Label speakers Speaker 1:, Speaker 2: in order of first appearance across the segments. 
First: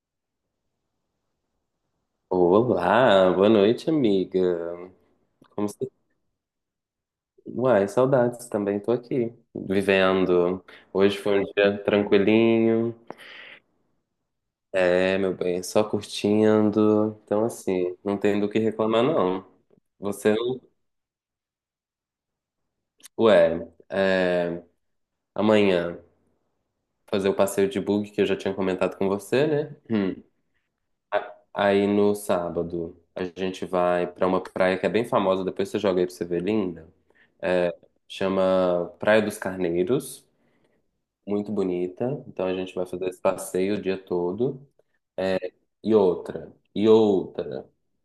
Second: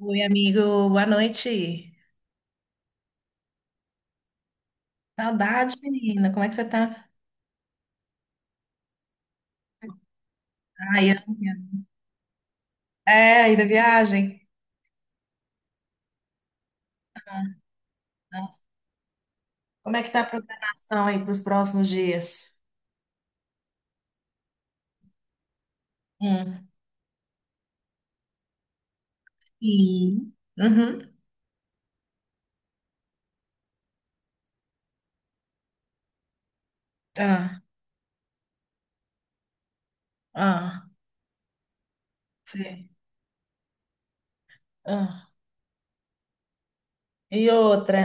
Speaker 1: Oi, amigo, boa noite.
Speaker 2: Olá, boa noite, amiga. Como
Speaker 1: Saudade,
Speaker 2: tá?
Speaker 1: menina. Como é que você tá?
Speaker 2: Uai, saudades, também tô aqui, vivendo.
Speaker 1: Ai,
Speaker 2: Hoje foi um
Speaker 1: amiga.
Speaker 2: dia tranquilinho,
Speaker 1: É, aí da viagem?
Speaker 2: meu bem, só curtindo. Então, assim, não tem do que
Speaker 1: Nossa.
Speaker 2: reclamar, não.
Speaker 1: Como é que tá a
Speaker 2: Você,
Speaker 1: programação aí para os próximos dias?
Speaker 2: ué, é, amanhã
Speaker 1: Hum.
Speaker 2: fazer o passeio de bug que eu já tinha comentado com você, né? Hum.
Speaker 1: Sim. Uhum.
Speaker 2: Aí no sábado a gente vai pra uma praia que é bem famosa, depois você joga aí pra você ver, linda.
Speaker 1: Ah,
Speaker 2: Chama Praia dos Carneiros.
Speaker 1: ah,
Speaker 2: Muito bonita. Então a gente vai
Speaker 1: sei.
Speaker 2: fazer esse passeio o dia todo.
Speaker 1: Ah.
Speaker 2: E outra, e
Speaker 1: E
Speaker 2: outra.
Speaker 1: outra.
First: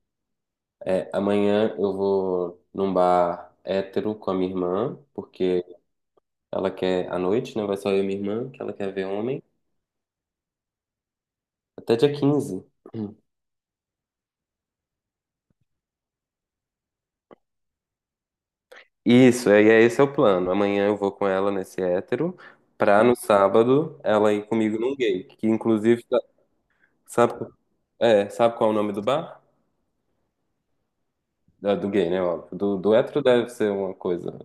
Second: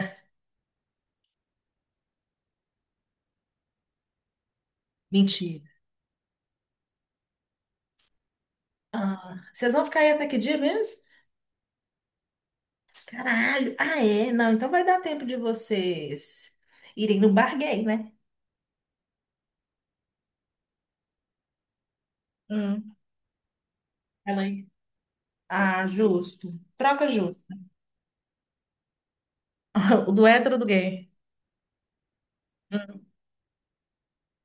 Speaker 2: É, amanhã eu vou num bar hétero com a minha irmã,
Speaker 1: Mentira.
Speaker 2: porque ela quer, à noite, né? Vai só eu e minha irmã, que ela quer ver
Speaker 1: Ah.
Speaker 2: homem.
Speaker 1: Vocês vão ficar aí até que dia mesmo?
Speaker 2: Até dia 15.
Speaker 1: Caralho. Ah, é? Não, então vai dar tempo de vocês irem no bar gay, né?
Speaker 2: Isso, é, esse é o plano. Amanhã eu vou com ela nesse hétero,
Speaker 1: Hum.
Speaker 2: pra no sábado ela
Speaker 1: Ela
Speaker 2: ir
Speaker 1: aí.
Speaker 2: comigo num gay, que
Speaker 1: Ah,
Speaker 2: inclusive,
Speaker 1: justo. Troca
Speaker 2: sabe,
Speaker 1: justa.
Speaker 2: é, sabe qual é o nome do bar?
Speaker 1: O do hétero ou do gay?
Speaker 2: Ah, do gay, né? Óbvio. Do
Speaker 1: Hum,
Speaker 2: hétero deve ser uma coisa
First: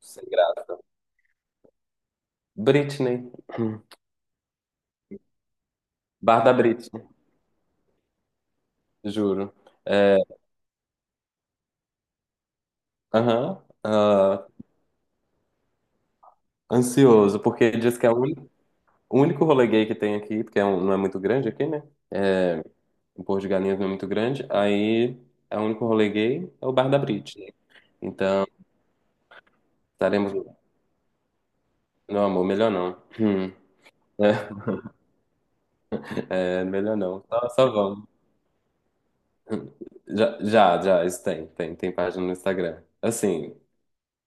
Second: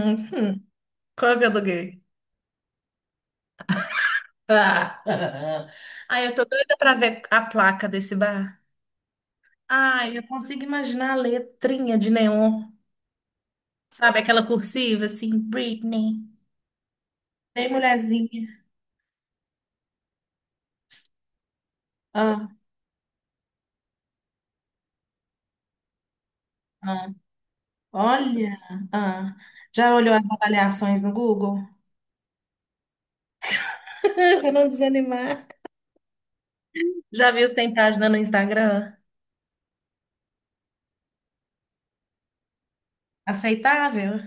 Speaker 2: sem
Speaker 1: hum.
Speaker 2: graça.
Speaker 1: Qual que eu aluguei?
Speaker 2: Britney.
Speaker 1: Ah, ai, eu
Speaker 2: Bar
Speaker 1: tô
Speaker 2: da
Speaker 1: doida
Speaker 2: Brits,
Speaker 1: pra ver a placa desse bar.
Speaker 2: juro.
Speaker 1: Ai,
Speaker 2: É,
Speaker 1: eu consigo imaginar a letrinha de neon.
Speaker 2: aham,
Speaker 1: Sabe aquela
Speaker 2: ah,
Speaker 1: cursiva assim, Britney,
Speaker 2: ansioso,
Speaker 1: bem
Speaker 2: porque diz que é
Speaker 1: mulherzinha.
Speaker 2: o único rolê gay que tem aqui, porque é não é muito grande aqui, né?
Speaker 1: Ah,
Speaker 2: É, o Porto de Galinhas não é muito grande, aí é o único rolê gay é o Bar da
Speaker 1: ah,
Speaker 2: Brits, né? Então,
Speaker 1: olha, ah. Já olhou as
Speaker 2: estaremos.
Speaker 1: avaliações no Google?
Speaker 2: Não, amor, melhor não. Hum. É,
Speaker 1: Pra não desanimar.
Speaker 2: é, melhor não.
Speaker 1: Já viu
Speaker 2: Só,
Speaker 1: se
Speaker 2: só
Speaker 1: tem
Speaker 2: vamos.
Speaker 1: página no Instagram?
Speaker 2: Já, isso tem, tem página no Instagram. Assim,
Speaker 1: Aceitável?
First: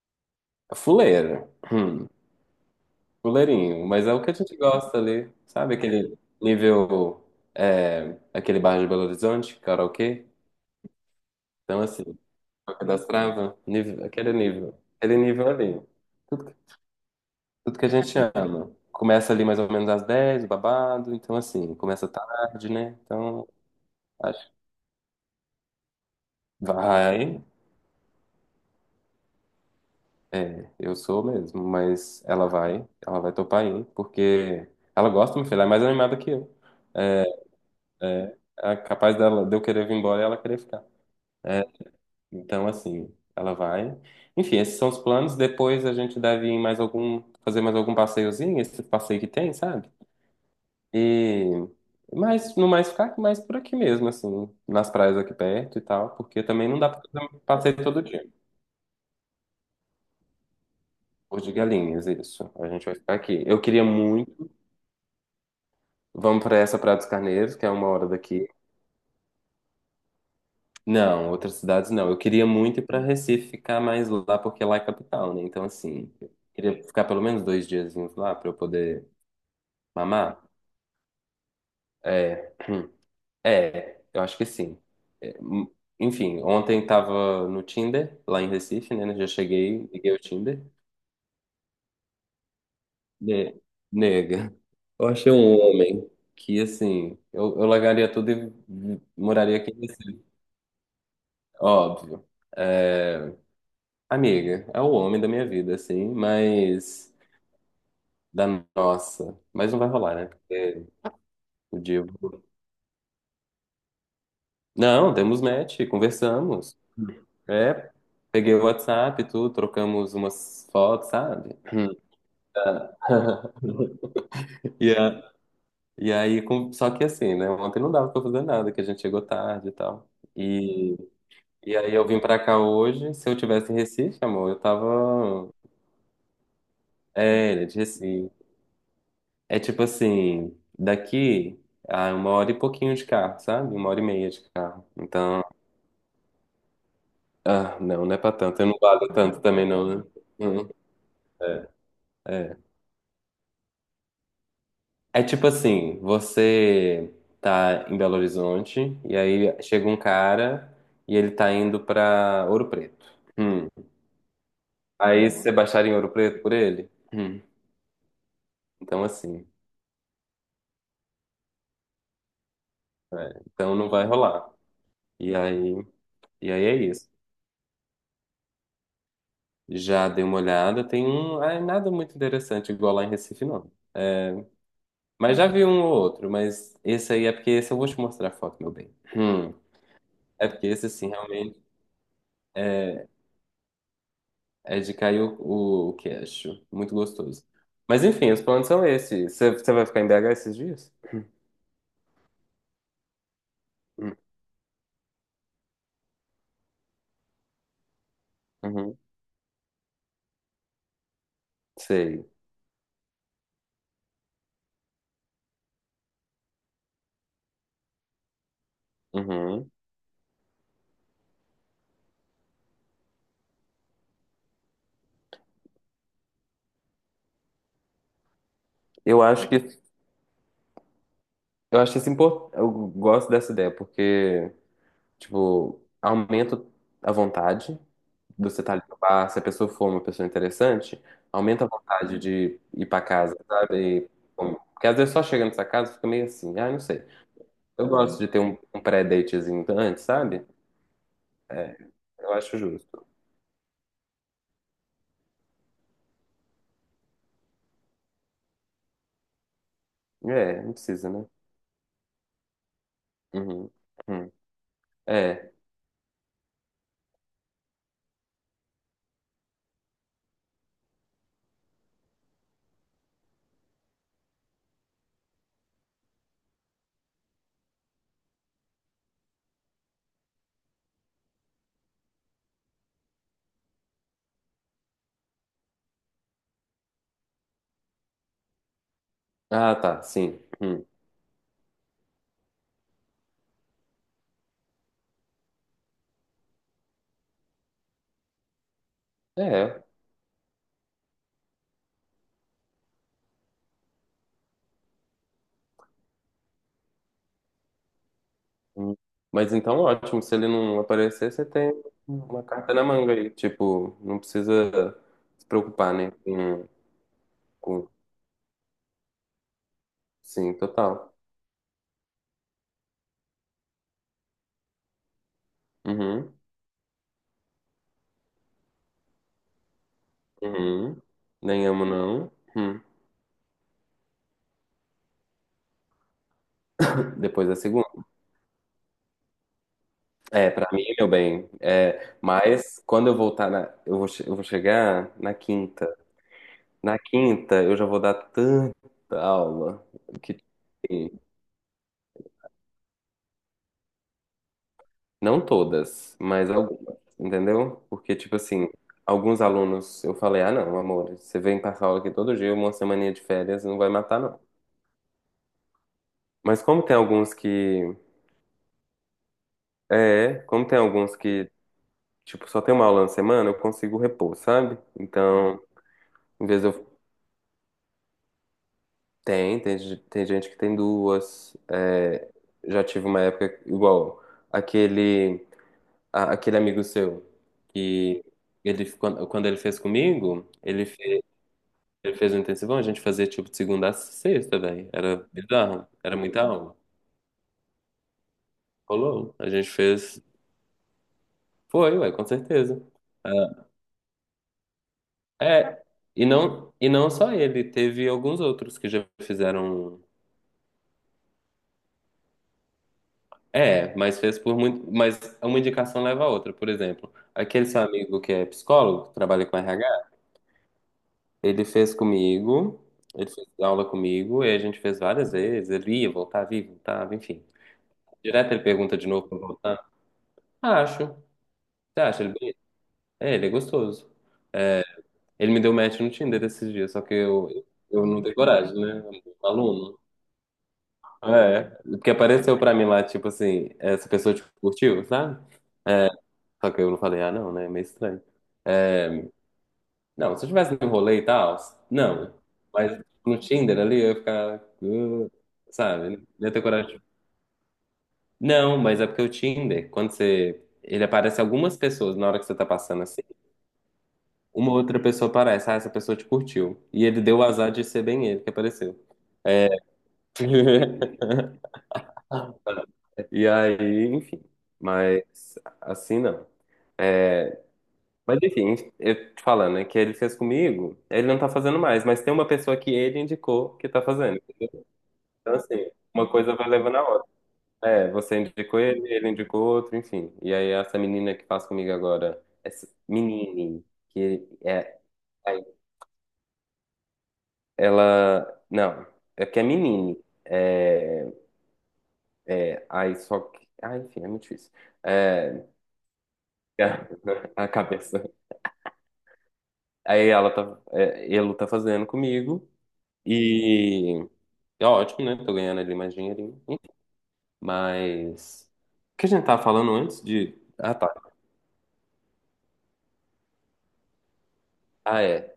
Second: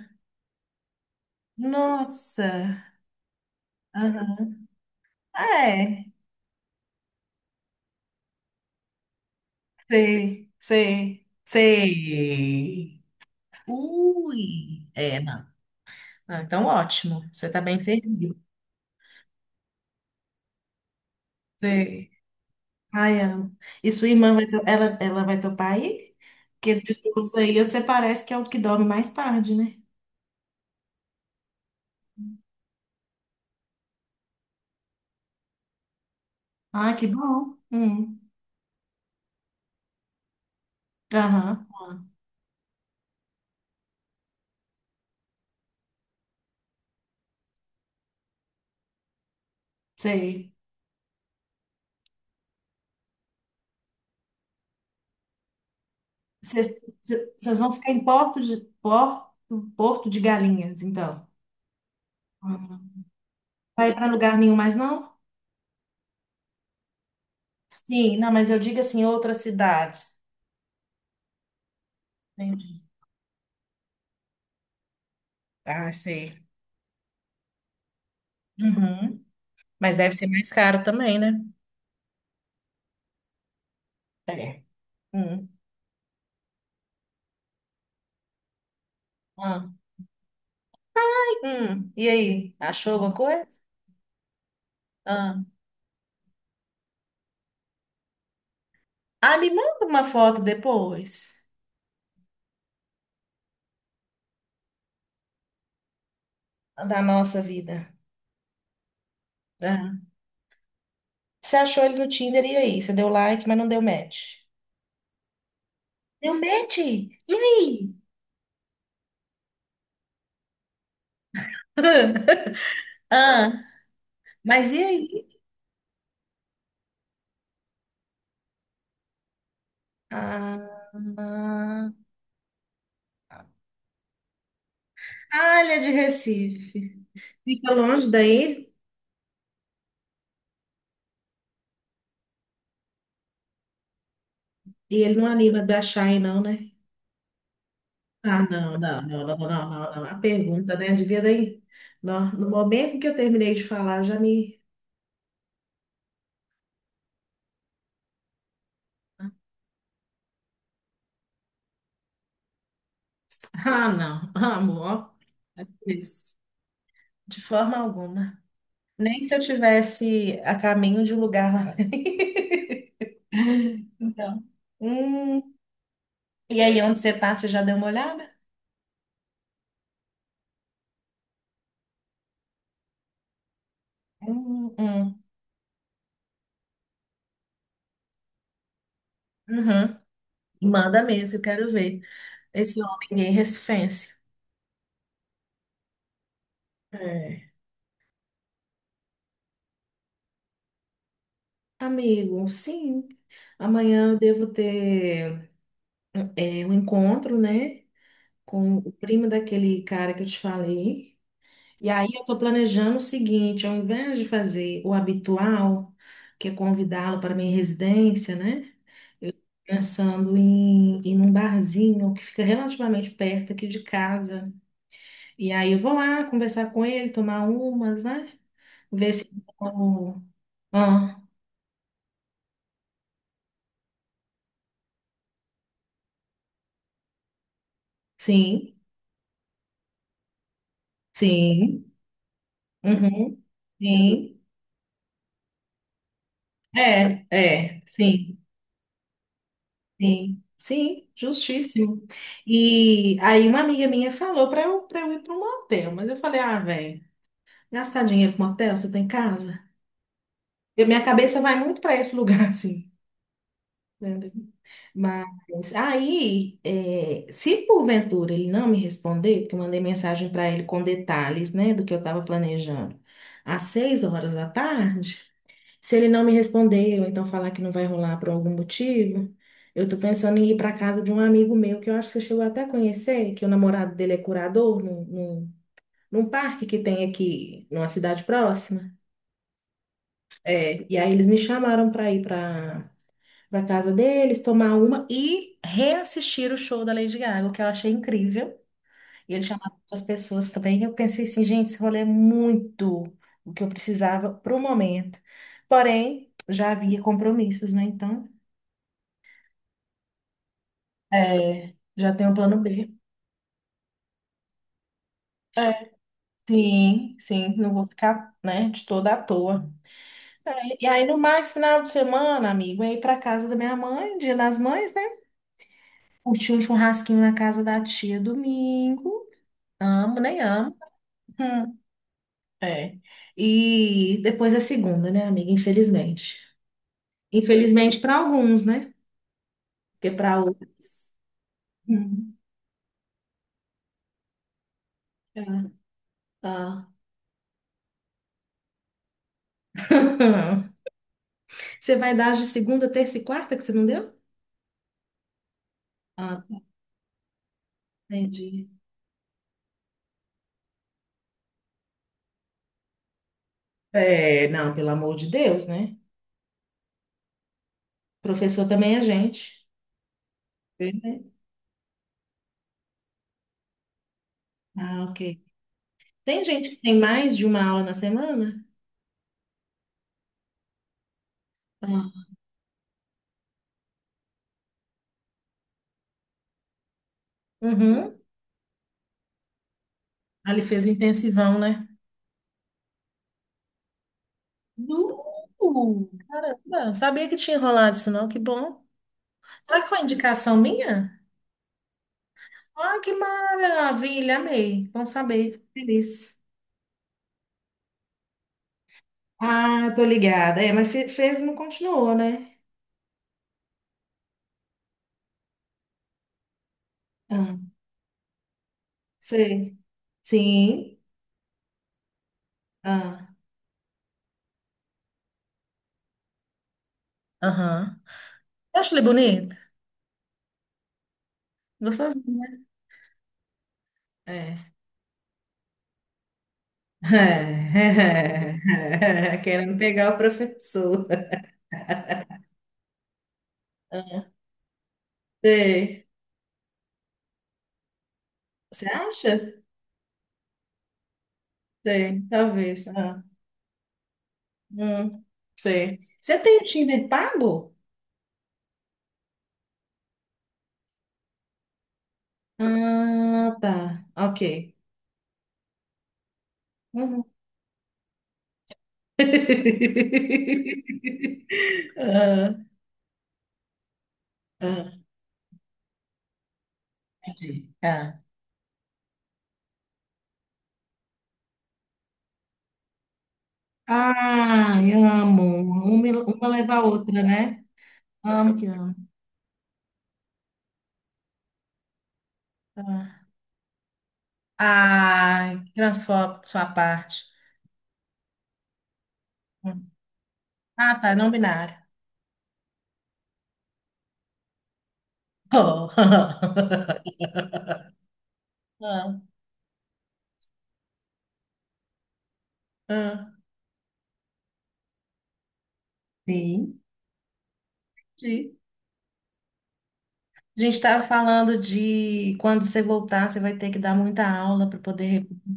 Speaker 2: fuleira. Hum.
Speaker 1: Nossa.
Speaker 2: Goleirinho, mas é o que a gente
Speaker 1: Aham.
Speaker 2: gosta ali, sabe?
Speaker 1: É,
Speaker 2: Aquele nível, é, aquele bairro de Belo Horizonte, karaokê.
Speaker 1: sei, sei,
Speaker 2: Então, assim, Toca
Speaker 1: sei.
Speaker 2: das Trava, nível,
Speaker 1: Ui,
Speaker 2: aquele
Speaker 1: é, não.
Speaker 2: nível ali.
Speaker 1: Ah,
Speaker 2: Tudo,
Speaker 1: então,
Speaker 2: que-
Speaker 1: ótimo. Você está bem
Speaker 2: tudo que a gente
Speaker 1: servido.
Speaker 2: ama. Começa ali mais ou menos às 10, o babado, então, assim, começa
Speaker 1: Sei.
Speaker 2: tarde, né?
Speaker 1: Ai,
Speaker 2: Então,
Speaker 1: amo. E sua irmã vai,
Speaker 2: acho
Speaker 1: ela vai topar aí?
Speaker 2: que
Speaker 1: Porque de
Speaker 2: vai,
Speaker 1: todos aí, você parece que é o que dorme mais tarde, né?
Speaker 2: é, eu sou mesmo, mas ela vai topar ir, porque ela gosta, minha filha, ela é mais animada que eu.
Speaker 1: Ah, que bom. Hum.
Speaker 2: É capaz dela, de eu querer vir embora e ela querer ficar.
Speaker 1: Aham, ah,
Speaker 2: Então, assim, ela vai. Enfim, esses são os planos. Depois a gente deve ir em mais algum, fazer mais algum passeiozinho, esse passeio que tem, sabe?
Speaker 1: sei.
Speaker 2: E mas no mais ficar mais por aqui mesmo, assim, nas praias aqui perto e tal, porque
Speaker 1: Vocês
Speaker 2: também não dá pra fazer um
Speaker 1: vocês vão
Speaker 2: passeio
Speaker 1: ficar em
Speaker 2: todo dia.
Speaker 1: Porto de Galinhas, então.
Speaker 2: Por de Galinhas, isso. A gente
Speaker 1: Uhum.
Speaker 2: vai ficar aqui. Eu queria
Speaker 1: Vai para lugar
Speaker 2: muito.
Speaker 1: nenhum mais, não?
Speaker 2: Vamos pra essa Praia dos Carneiros, que é uma hora
Speaker 1: Sim, não,
Speaker 2: daqui.
Speaker 1: mas eu digo assim, outras cidades.
Speaker 2: Não, outras cidades não. Eu queria muito
Speaker 1: Entendi.
Speaker 2: ir pra Recife, ficar mais lá, porque lá é capital, né? Então,
Speaker 1: Ah,
Speaker 2: assim, eu
Speaker 1: sei.
Speaker 2: queria ficar pelo menos dois diazinhos lá pra eu poder.
Speaker 1: Uhum. Mas deve ser
Speaker 2: Mamá?
Speaker 1: mais caro também, né?
Speaker 2: É. É, eu acho que
Speaker 1: É.
Speaker 2: sim. É,
Speaker 1: Hum.
Speaker 2: hum, enfim, ontem tava no Tinder, lá em Recife, né? Né, já
Speaker 1: Ah.
Speaker 2: cheguei, liguei o Tinder.
Speaker 1: Hum. E aí? Achou alguma coisa?
Speaker 2: Ne- Nega, eu achei
Speaker 1: Ah.
Speaker 2: um homem que, assim, eu largaria tudo e
Speaker 1: Ah, me
Speaker 2: moraria aqui em
Speaker 1: manda uma
Speaker 2: Recife.
Speaker 1: foto depois
Speaker 2: Óbvio. É, amiga, é o homem da minha vida, assim,
Speaker 1: da
Speaker 2: mas
Speaker 1: nossa vida.
Speaker 2: da nossa. Mas não vai
Speaker 1: Ah.
Speaker 2: rolar, né? Porque
Speaker 1: Você
Speaker 2: o
Speaker 1: achou ele no Tinder
Speaker 2: Divo.
Speaker 1: e aí? Você deu like, mas não deu match.
Speaker 2: Não, demos match,
Speaker 1: Deu
Speaker 2: conversamos.
Speaker 1: match? E
Speaker 2: É,
Speaker 1: aí?
Speaker 2: peguei o WhatsApp, e tudo, trocamos umas fotos, sabe?
Speaker 1: Ah. Mas e
Speaker 2: E,
Speaker 1: aí?
Speaker 2: a- e aí, só que assim, né? Ontem não dava pra fazer nada, que a gente chegou tarde e tal.
Speaker 1: Ah.
Speaker 2: E, e
Speaker 1: Ah,
Speaker 2: aí eu vim pra cá hoje. Se eu tivesse em Recife, amor, eu tava.
Speaker 1: Ah, ele é de Recife.
Speaker 2: É, ele é
Speaker 1: Fica
Speaker 2: de
Speaker 1: longe
Speaker 2: Recife.
Speaker 1: daí
Speaker 2: É tipo assim, daqui a uma hora e pouquinho de carro, sabe? Uma hora e meia de carro.
Speaker 1: e ele não
Speaker 2: Então,
Speaker 1: anima de achar aí, não, né?
Speaker 2: ah, não, não é pra
Speaker 1: Ah,
Speaker 2: tanto. Eu
Speaker 1: não,
Speaker 2: não
Speaker 1: não,
Speaker 2: valho
Speaker 1: não, não,
Speaker 2: tanto
Speaker 1: não,
Speaker 2: também, não,
Speaker 1: não,
Speaker 2: né?
Speaker 1: não. A
Speaker 2: Hum,
Speaker 1: pergunta, né? Devia daí. No
Speaker 2: é.
Speaker 1: momento que eu terminei de falar, já me.
Speaker 2: É tipo assim, você tá em Belo Horizonte e aí chega um cara e ele tá indo pra Ouro Preto. Hum.
Speaker 1: Ah, não, amor,
Speaker 2: Aí você baixaria em Ouro
Speaker 1: isso,
Speaker 2: Preto por ele? Hum.
Speaker 1: de forma alguma.
Speaker 2: Então
Speaker 1: Nem se eu
Speaker 2: assim,
Speaker 1: tivesse a caminho de um lugar lá.
Speaker 2: é, então não vai
Speaker 1: Então,
Speaker 2: rolar. E
Speaker 1: hum,
Speaker 2: aí, e
Speaker 1: e
Speaker 2: aí é
Speaker 1: aí, onde
Speaker 2: isso.
Speaker 1: você tá, você já deu uma olhada?
Speaker 2: Já dei uma olhada, tem um, ah, nada muito interessante igual lá em Recife não.
Speaker 1: Hum, hum,
Speaker 2: Mas já vi um ou outro, mas esse aí é porque esse eu vou te mostrar a foto, meu bem. Hum.
Speaker 1: uhum.
Speaker 2: É porque esse
Speaker 1: Manda
Speaker 2: sim
Speaker 1: mesmo, eu
Speaker 2: realmente
Speaker 1: quero ver esse homem gay recifense.
Speaker 2: é de cair o queixo. Muito gostoso.
Speaker 1: É.
Speaker 2: Mas enfim, os planos são esses. Você vai ficar em BH esses dias?
Speaker 1: Amigo, sim. Amanhã
Speaker 2: Hum.
Speaker 1: eu devo ter um encontro, né? Com o
Speaker 2: Uhum.
Speaker 1: primo daquele cara que eu te falei. E aí eu
Speaker 2: Sei.
Speaker 1: estou planejando o seguinte, ao invés de fazer o habitual, que é convidá-lo para minha residência, né?
Speaker 2: Uhum.
Speaker 1: Pensando em ir num barzinho que fica relativamente perto aqui de casa. E aí eu vou lá conversar com ele, tomar umas, né? Ver
Speaker 2: Eu
Speaker 1: se.
Speaker 2: acho que
Speaker 1: eu- Ah,
Speaker 2: eu acho isso importante. Eu gosto dessa ideia, porque, tipo, aumenta a vontade de você
Speaker 1: sim,
Speaker 2: estar ali no bar. Se a pessoa for uma pessoa interessante, aumenta a
Speaker 1: sim,
Speaker 2: vontade de ir pra casa,
Speaker 1: uhum,
Speaker 2: sabe? E,
Speaker 1: sim.
Speaker 2: bom, porque às vezes só chega nessa casa fica meio assim, ah, não sei.
Speaker 1: É, é,
Speaker 2: Eu gosto de
Speaker 1: sim,
Speaker 2: ter um pré-datezinho antes,
Speaker 1: sim.
Speaker 2: sabe?
Speaker 1: Sim,
Speaker 2: É,
Speaker 1: justíssimo.
Speaker 2: eu acho justo.
Speaker 1: E aí uma amiga minha falou para eu ir para um motel, mas eu falei, ah, velho, gastar dinheiro com hotel, você tem casa?
Speaker 2: É, não
Speaker 1: E minha
Speaker 2: precisa, né?
Speaker 1: cabeça vai muito para esse lugar, assim.
Speaker 2: Uhum.
Speaker 1: Né?
Speaker 2: Hum. É.
Speaker 1: Mas aí, se porventura ele não me responder, porque eu mandei mensagem para ele com detalhes, né, do que eu estava planejando, às 6 horas da tarde, se ele não me responder ou então falar que não vai rolar por algum motivo, eu tô pensando em ir para casa de um amigo meu que eu acho que você chegou até a conhecer, que o namorado dele é curador num parque que tem aqui, numa cidade próxima.
Speaker 2: Ah, tá, sim.
Speaker 1: É,
Speaker 2: Hum.
Speaker 1: e aí eles me chamaram para ir para casa deles, tomar uma e reassistir o show da Lady Gaga, o que eu achei incrível. E eles chamaram
Speaker 2: É.
Speaker 1: outras pessoas também. E eu pensei assim, gente, esse rolê é muito o que eu precisava pro momento. Porém, já havia compromissos, né? Então,
Speaker 2: Hum. Mas então, ótimo. Se ele não aparecer, você tem
Speaker 1: já tem um
Speaker 2: uma
Speaker 1: plano
Speaker 2: carta na
Speaker 1: B.
Speaker 2: manga aí. Tipo, não precisa se
Speaker 1: É,
Speaker 2: preocupar, né?
Speaker 1: sim, sim, não vou
Speaker 2: Com...
Speaker 1: ficar, né, de toda à toa.
Speaker 2: Sim,
Speaker 1: E aí,
Speaker 2: total.
Speaker 1: no mais, final de semana, amigo, eu ia ir casa da minha mãe, dia das mães, né?
Speaker 2: Uhum.
Speaker 1: Curti um churrasquinho na casa da tia domingo. Amo, nem amo.
Speaker 2: Uhum. Nem
Speaker 1: Hum,
Speaker 2: amo, não. Hum.
Speaker 1: é. E depois é segunda, né, amiga? Infelizmente.
Speaker 2: Depois da
Speaker 1: Infelizmente
Speaker 2: segunda.
Speaker 1: para alguns, né? Porque para
Speaker 2: É, pra
Speaker 1: outros.
Speaker 2: mim, meu bem. É,
Speaker 1: Hum,
Speaker 2: mas quando eu voltar na. Eu vou, eu vou chegar na
Speaker 1: é,
Speaker 2: quinta.
Speaker 1: tá.
Speaker 2: Na quinta, eu já vou dar tanta aula que.
Speaker 1: Você vai dar as de segunda, terça e quarta que você não deu?
Speaker 2: Não todas, mas
Speaker 1: Ah,
Speaker 2: algumas, entendeu? Porque, tipo assim,
Speaker 1: entendi.
Speaker 2: alguns alunos eu falei, ah, não, amor, você vem passar aula aqui todo dia, uma semaninha de férias, não vai matar, não.
Speaker 1: É, não, pelo amor de Deus, né?
Speaker 2: Mas como tem alguns que.
Speaker 1: Professor também é gente.
Speaker 2: É, como tem alguns
Speaker 1: Perfeito.
Speaker 2: que, tipo, só tem uma aula na semana, eu consigo repor, sabe?
Speaker 1: Ah, ok.
Speaker 2: Então,
Speaker 1: Tem
Speaker 2: em vez de
Speaker 1: gente que
Speaker 2: eu.
Speaker 1: tem mais de uma aula na semana?
Speaker 2: Tem, tem gente que tem duas.
Speaker 1: Ah,
Speaker 2: É, já tive uma época igual aquele, aquele amigo seu
Speaker 1: uhum.
Speaker 2: que ele, quando ele fez comigo,
Speaker 1: Ali
Speaker 2: ele.
Speaker 1: fez um intensivão, né?
Speaker 2: Ele fez um intensivão, a gente fazia tipo de segunda a sexta, velho. Era bizarro,
Speaker 1: Nu!
Speaker 2: era muita aula.
Speaker 1: Caramba, sabia que tinha rolado isso não, que bom.
Speaker 2: Rolou. A gente
Speaker 1: Será que foi
Speaker 2: fez.
Speaker 1: indicação minha?
Speaker 2: Foi, ué, com certeza.
Speaker 1: Ah, que
Speaker 2: Ah,
Speaker 1: maravilha, amei. Bom saber, fico
Speaker 2: é,
Speaker 1: feliz.
Speaker 2: e não só ele, teve alguns outros que já
Speaker 1: Ah,
Speaker 2: fizeram.
Speaker 1: tô
Speaker 2: Um,
Speaker 1: ligada. É, mas fez e não continuou, né?
Speaker 2: é, mas fez por muito. Mas uma indicação leva a outra. Por exemplo,
Speaker 1: Ah,
Speaker 2: aquele seu amigo que é psicólogo, que trabalha com
Speaker 1: sei.
Speaker 2: RH,
Speaker 1: Sim.
Speaker 2: ele fez comigo,
Speaker 1: Ah,
Speaker 2: ele fez aula comigo, e a gente fez várias vezes. Ele ia, voltava, enfim.
Speaker 1: aham.
Speaker 2: Direto ele
Speaker 1: Eu acho
Speaker 2: pergunta
Speaker 1: ele
Speaker 2: de novo pra
Speaker 1: bonito?
Speaker 2: voltar. Ah, acho. Você acha?
Speaker 1: Gostosinho,
Speaker 2: Ele
Speaker 1: né?
Speaker 2: é, ele é gostoso.
Speaker 1: É.
Speaker 2: Ele me deu match no Tinder esses dias, só que eu não tenho coragem, né?
Speaker 1: Querendo
Speaker 2: Aluno.
Speaker 1: pegar o professor.
Speaker 2: É, porque apareceu pra mim lá, tipo assim, essa pessoa te curtiu, sabe?
Speaker 1: Sei.
Speaker 2: É, só que eu não falei, ah, não, né? É meio estranho.
Speaker 1: Você acha?
Speaker 2: Não, se eu tivesse no rolê e tal,
Speaker 1: Sei,
Speaker 2: não.
Speaker 1: talvez.
Speaker 2: Mas no Tinder ali eu ia ficar,
Speaker 1: Hum, sei.
Speaker 2: sabe?
Speaker 1: Você
Speaker 2: Não ia
Speaker 1: tem
Speaker 2: ter
Speaker 1: o
Speaker 2: coragem.
Speaker 1: Tinder pago?
Speaker 2: Não, mas é porque o Tinder, quando você. Ele aparece algumas pessoas na hora que você tá passando assim.
Speaker 1: Ah, tá. Ok.
Speaker 2: Uma outra pessoa aparece, ah, essa pessoa te curtiu. E ele
Speaker 1: Uhum.
Speaker 2: deu o azar de ser bem ele que apareceu.
Speaker 1: Ah,
Speaker 2: E aí, enfim.
Speaker 1: ah,
Speaker 2: Mas assim não.
Speaker 1: entendi. Ah.
Speaker 2: Mas enfim, eu te falando, né, que ele fez comigo, ele não tá fazendo mais, mas tem uma pessoa que ele indicou que tá fazendo.
Speaker 1: Ai, amo.
Speaker 2: Então, assim,
Speaker 1: Uma,
Speaker 2: uma
Speaker 1: uma
Speaker 2: coisa vai
Speaker 1: leva a
Speaker 2: levando a
Speaker 1: outra,
Speaker 2: outra.
Speaker 1: né?
Speaker 2: É, você
Speaker 1: Amo que
Speaker 2: indicou
Speaker 1: amo.
Speaker 2: ele, ele indicou outro, enfim. E aí, essa menina que faz comigo agora, essa
Speaker 1: Ah.
Speaker 2: menine, que é,
Speaker 1: Ai,
Speaker 2: aí,
Speaker 1: transfobo de sua parte.
Speaker 2: ela, não, é que é
Speaker 1: Hum.
Speaker 2: menine.
Speaker 1: Ah, tá,
Speaker 2: É,
Speaker 1: não binário.
Speaker 2: é, aí só que, ah, enfim, é muito difícil. É,
Speaker 1: Oh.
Speaker 2: a cabeça.
Speaker 1: Ah,
Speaker 2: Aí ela tá, é, ele tá fazendo comigo
Speaker 1: ah.
Speaker 2: e é ótimo, né? Tô ganhando ali mais dinheirinho.
Speaker 1: Sim, sim.
Speaker 2: Mas o que a gente tava falando antes de.
Speaker 1: A gente
Speaker 2: Ah,
Speaker 1: estava
Speaker 2: tá.
Speaker 1: falando de quando você voltar, você vai ter que dar muita aula para
Speaker 2: Ah,
Speaker 1: poder.
Speaker 2: é.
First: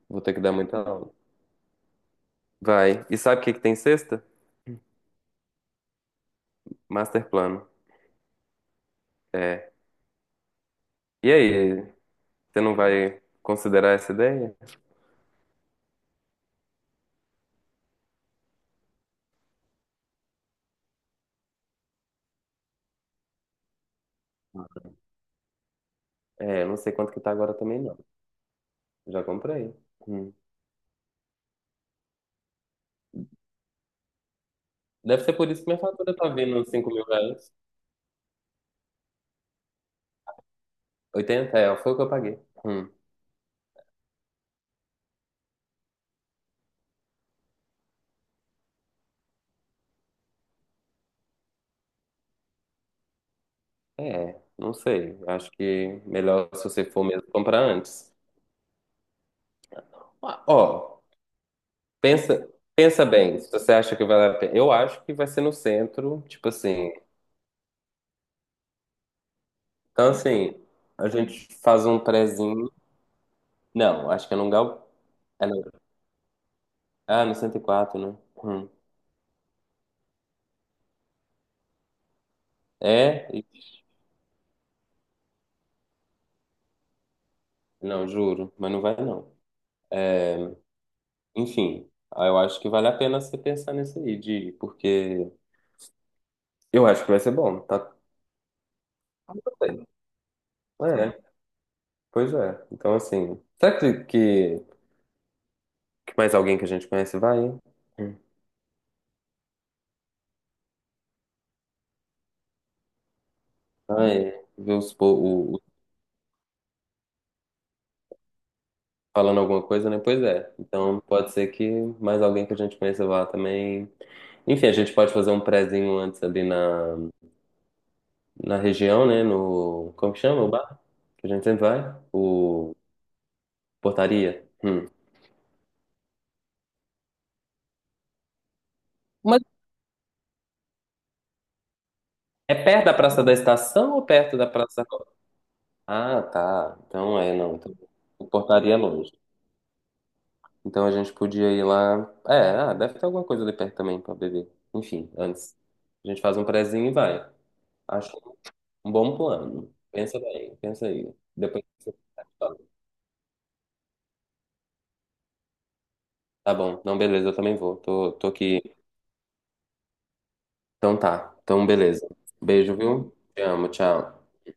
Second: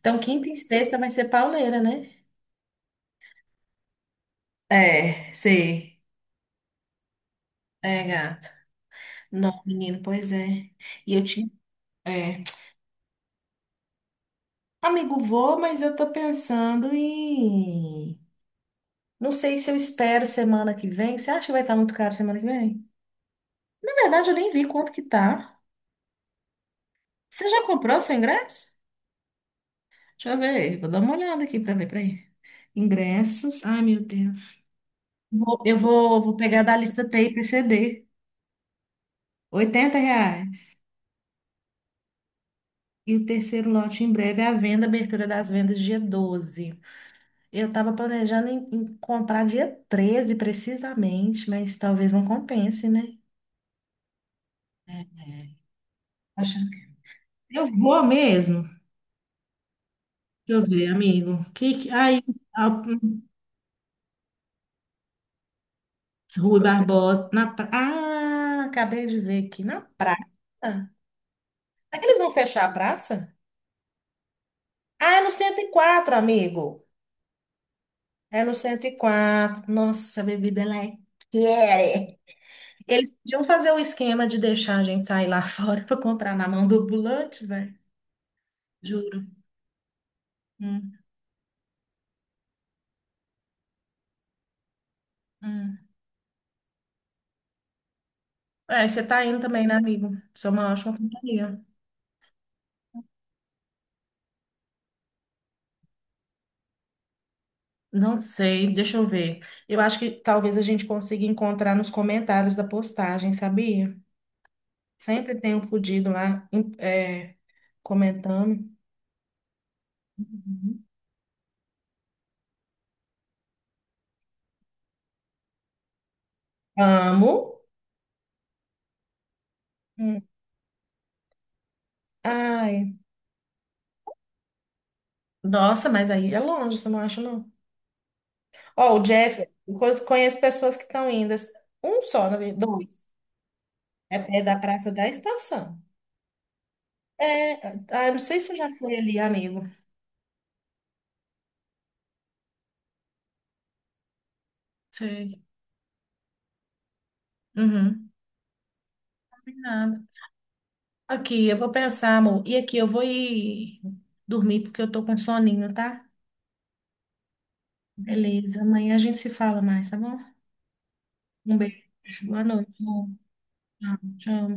Speaker 1: Então,
Speaker 2: Vou ter que
Speaker 1: quinta
Speaker 2: dar
Speaker 1: e
Speaker 2: muita
Speaker 1: sexta vai
Speaker 2: aula.
Speaker 1: ser pauleira, né?
Speaker 2: Vai. E sabe o que que tem sexta?
Speaker 1: É, sei.
Speaker 2: Master plano.
Speaker 1: É, gato. Não,
Speaker 2: É.
Speaker 1: menino, pois é. E eu
Speaker 2: E
Speaker 1: tinha.
Speaker 2: aí,
Speaker 1: É.
Speaker 2: você não vai considerar essa ideia?
Speaker 1: Amigo, vou, mas eu tô pensando em. Não sei se eu espero semana que vem. Você acha que vai estar muito caro semana que vem? Na verdade, eu nem vi quanto que tá.
Speaker 2: É, eu não sei quanto que tá
Speaker 1: Você
Speaker 2: agora
Speaker 1: já
Speaker 2: também, não.
Speaker 1: comprou seu ingresso?
Speaker 2: Já comprei.
Speaker 1: Deixa
Speaker 2: Hum.
Speaker 1: eu ver. Vou dar uma olhada aqui pra ver, peraí. Ingressos. Ai, meu Deus.
Speaker 2: Deve ser por
Speaker 1: Vou-
Speaker 2: isso que
Speaker 1: eu
Speaker 2: minha fatura
Speaker 1: vou,
Speaker 2: tá
Speaker 1: vou
Speaker 2: vindo
Speaker 1: pegar
Speaker 2: uns
Speaker 1: da
Speaker 2: 5 mil
Speaker 1: lista T
Speaker 2: reais.
Speaker 1: TIPCD. 80 reais.
Speaker 2: 80. É, foi o que eu paguei. Hum.
Speaker 1: E o terceiro lote em breve é a venda, abertura das vendas dia 12. Eu estava planejando em, comprar dia 13 precisamente, mas talvez não compense, né?
Speaker 2: É, não
Speaker 1: É,
Speaker 2: sei. Acho
Speaker 1: é.
Speaker 2: que melhor se
Speaker 1: Achando
Speaker 2: você
Speaker 1: que-
Speaker 2: for mesmo comprar
Speaker 1: Eu vou
Speaker 2: antes.
Speaker 1: mesmo.
Speaker 2: Ah,
Speaker 1: Deixa eu ver,
Speaker 2: ó,
Speaker 1: amigo. Aí,
Speaker 2: pensa,
Speaker 1: a-
Speaker 2: pensa bem, se você acha que vale a pena. Eu acho que vai ser no centro, tipo
Speaker 1: Rui
Speaker 2: assim.
Speaker 1: Barbosa. Ah, acabei de ver aqui. Na
Speaker 2: Então,
Speaker 1: praça?
Speaker 2: assim,
Speaker 1: Será
Speaker 2: a gente faz um
Speaker 1: que eles vão fechar
Speaker 2: prézinho.
Speaker 1: a praça?
Speaker 2: Não, acho que é num gal...
Speaker 1: Ah, é no
Speaker 2: é
Speaker 1: cento
Speaker 2: no...
Speaker 1: e quatro amigo.
Speaker 2: Ah, no 104, né?
Speaker 1: É no
Speaker 2: Hum.
Speaker 1: cento e quatro. Nossa, a bebida ela é quente. Eles
Speaker 2: É?
Speaker 1: podiam
Speaker 2: Ih,
Speaker 1: fazer o esquema de deixar a gente sair lá fora para comprar na mão do ambulante, velho.
Speaker 2: não, juro, mas não vai
Speaker 1: Juro.
Speaker 2: não. É,
Speaker 1: Hum,
Speaker 2: enfim, aí eu acho que vale a pena você pensar nisso aí, de ir, porque
Speaker 1: hum.
Speaker 2: eu acho que vai ser bom, tá? Tá.
Speaker 1: É, você tá indo
Speaker 2: Tudo
Speaker 1: também, né,
Speaker 2: bem.
Speaker 1: amigo? Você é uma ótima
Speaker 2: É,
Speaker 1: companhia.
Speaker 2: pois é. Então, assim, que mais alguém que a gente conhece vai?
Speaker 1: Não
Speaker 2: Hum.
Speaker 1: sei, deixa eu ver. Eu acho que talvez a gente consiga encontrar nos comentários da postagem, sabia?
Speaker 2: Vai ver
Speaker 1: Sempre tem um
Speaker 2: o
Speaker 1: fudido lá, comentando.
Speaker 2: falando alguma coisa, né? Pois é.
Speaker 1: Uhum.
Speaker 2: Então pode ser que mais alguém que a gente conheça vá também. Enfim, a gente pode fazer um prezinho antes ali
Speaker 1: Amo.
Speaker 2: na região, né? No, como que
Speaker 1: Hum.
Speaker 2: chama o bar? Que a gente sempre vai? O
Speaker 1: Ai,
Speaker 2: Portaria. Hum.
Speaker 1: nossa, mas aí é longe, você não acha, não? Ó, o
Speaker 2: Mas
Speaker 1: Jeff, eu conheço pessoas que estão indo. Assim, um só, na
Speaker 2: é
Speaker 1: verdade,
Speaker 2: perto da
Speaker 1: dois.
Speaker 2: Praça da Estação ou
Speaker 1: É
Speaker 2: perto
Speaker 1: pé
Speaker 2: da
Speaker 1: da
Speaker 2: Praça? Da
Speaker 1: Praça da
Speaker 2: Roça?
Speaker 1: Estação.
Speaker 2: Ah, tá. Então é,
Speaker 1: É,
Speaker 2: não. Então,
Speaker 1: ah, não
Speaker 2: o
Speaker 1: sei se você já
Speaker 2: Portaria é
Speaker 1: foi
Speaker 2: longe.
Speaker 1: ali, amigo.
Speaker 2: Então a gente podia ir lá. É, ah, deve ter alguma coisa ali perto também pra beber. Enfim,
Speaker 1: Sei.
Speaker 2: antes. A gente faz um prezinho e vai.
Speaker 1: Uhum.
Speaker 2: Acho um bom plano.
Speaker 1: Nada.
Speaker 2: Pensa bem, pensa aí.
Speaker 1: Aqui, eu
Speaker 2: Depois
Speaker 1: vou
Speaker 2: você
Speaker 1: pensar, amor. E
Speaker 2: fala.
Speaker 1: aqui, eu vou ir dormir porque eu tô com soninho, tá?
Speaker 2: Tá bom. Não, beleza, eu também vou. Tô, tô aqui.
Speaker 1: Beleza. Amanhã a gente se fala mais, tá bom?
Speaker 2: Então tá.
Speaker 1: Um
Speaker 2: Então, beleza.
Speaker 1: beijo. Boa noite,
Speaker 2: Beijo,
Speaker 1: amor.
Speaker 2: viu? Te amo,
Speaker 1: Tchau.
Speaker 2: tchau.
Speaker 1: Tchau.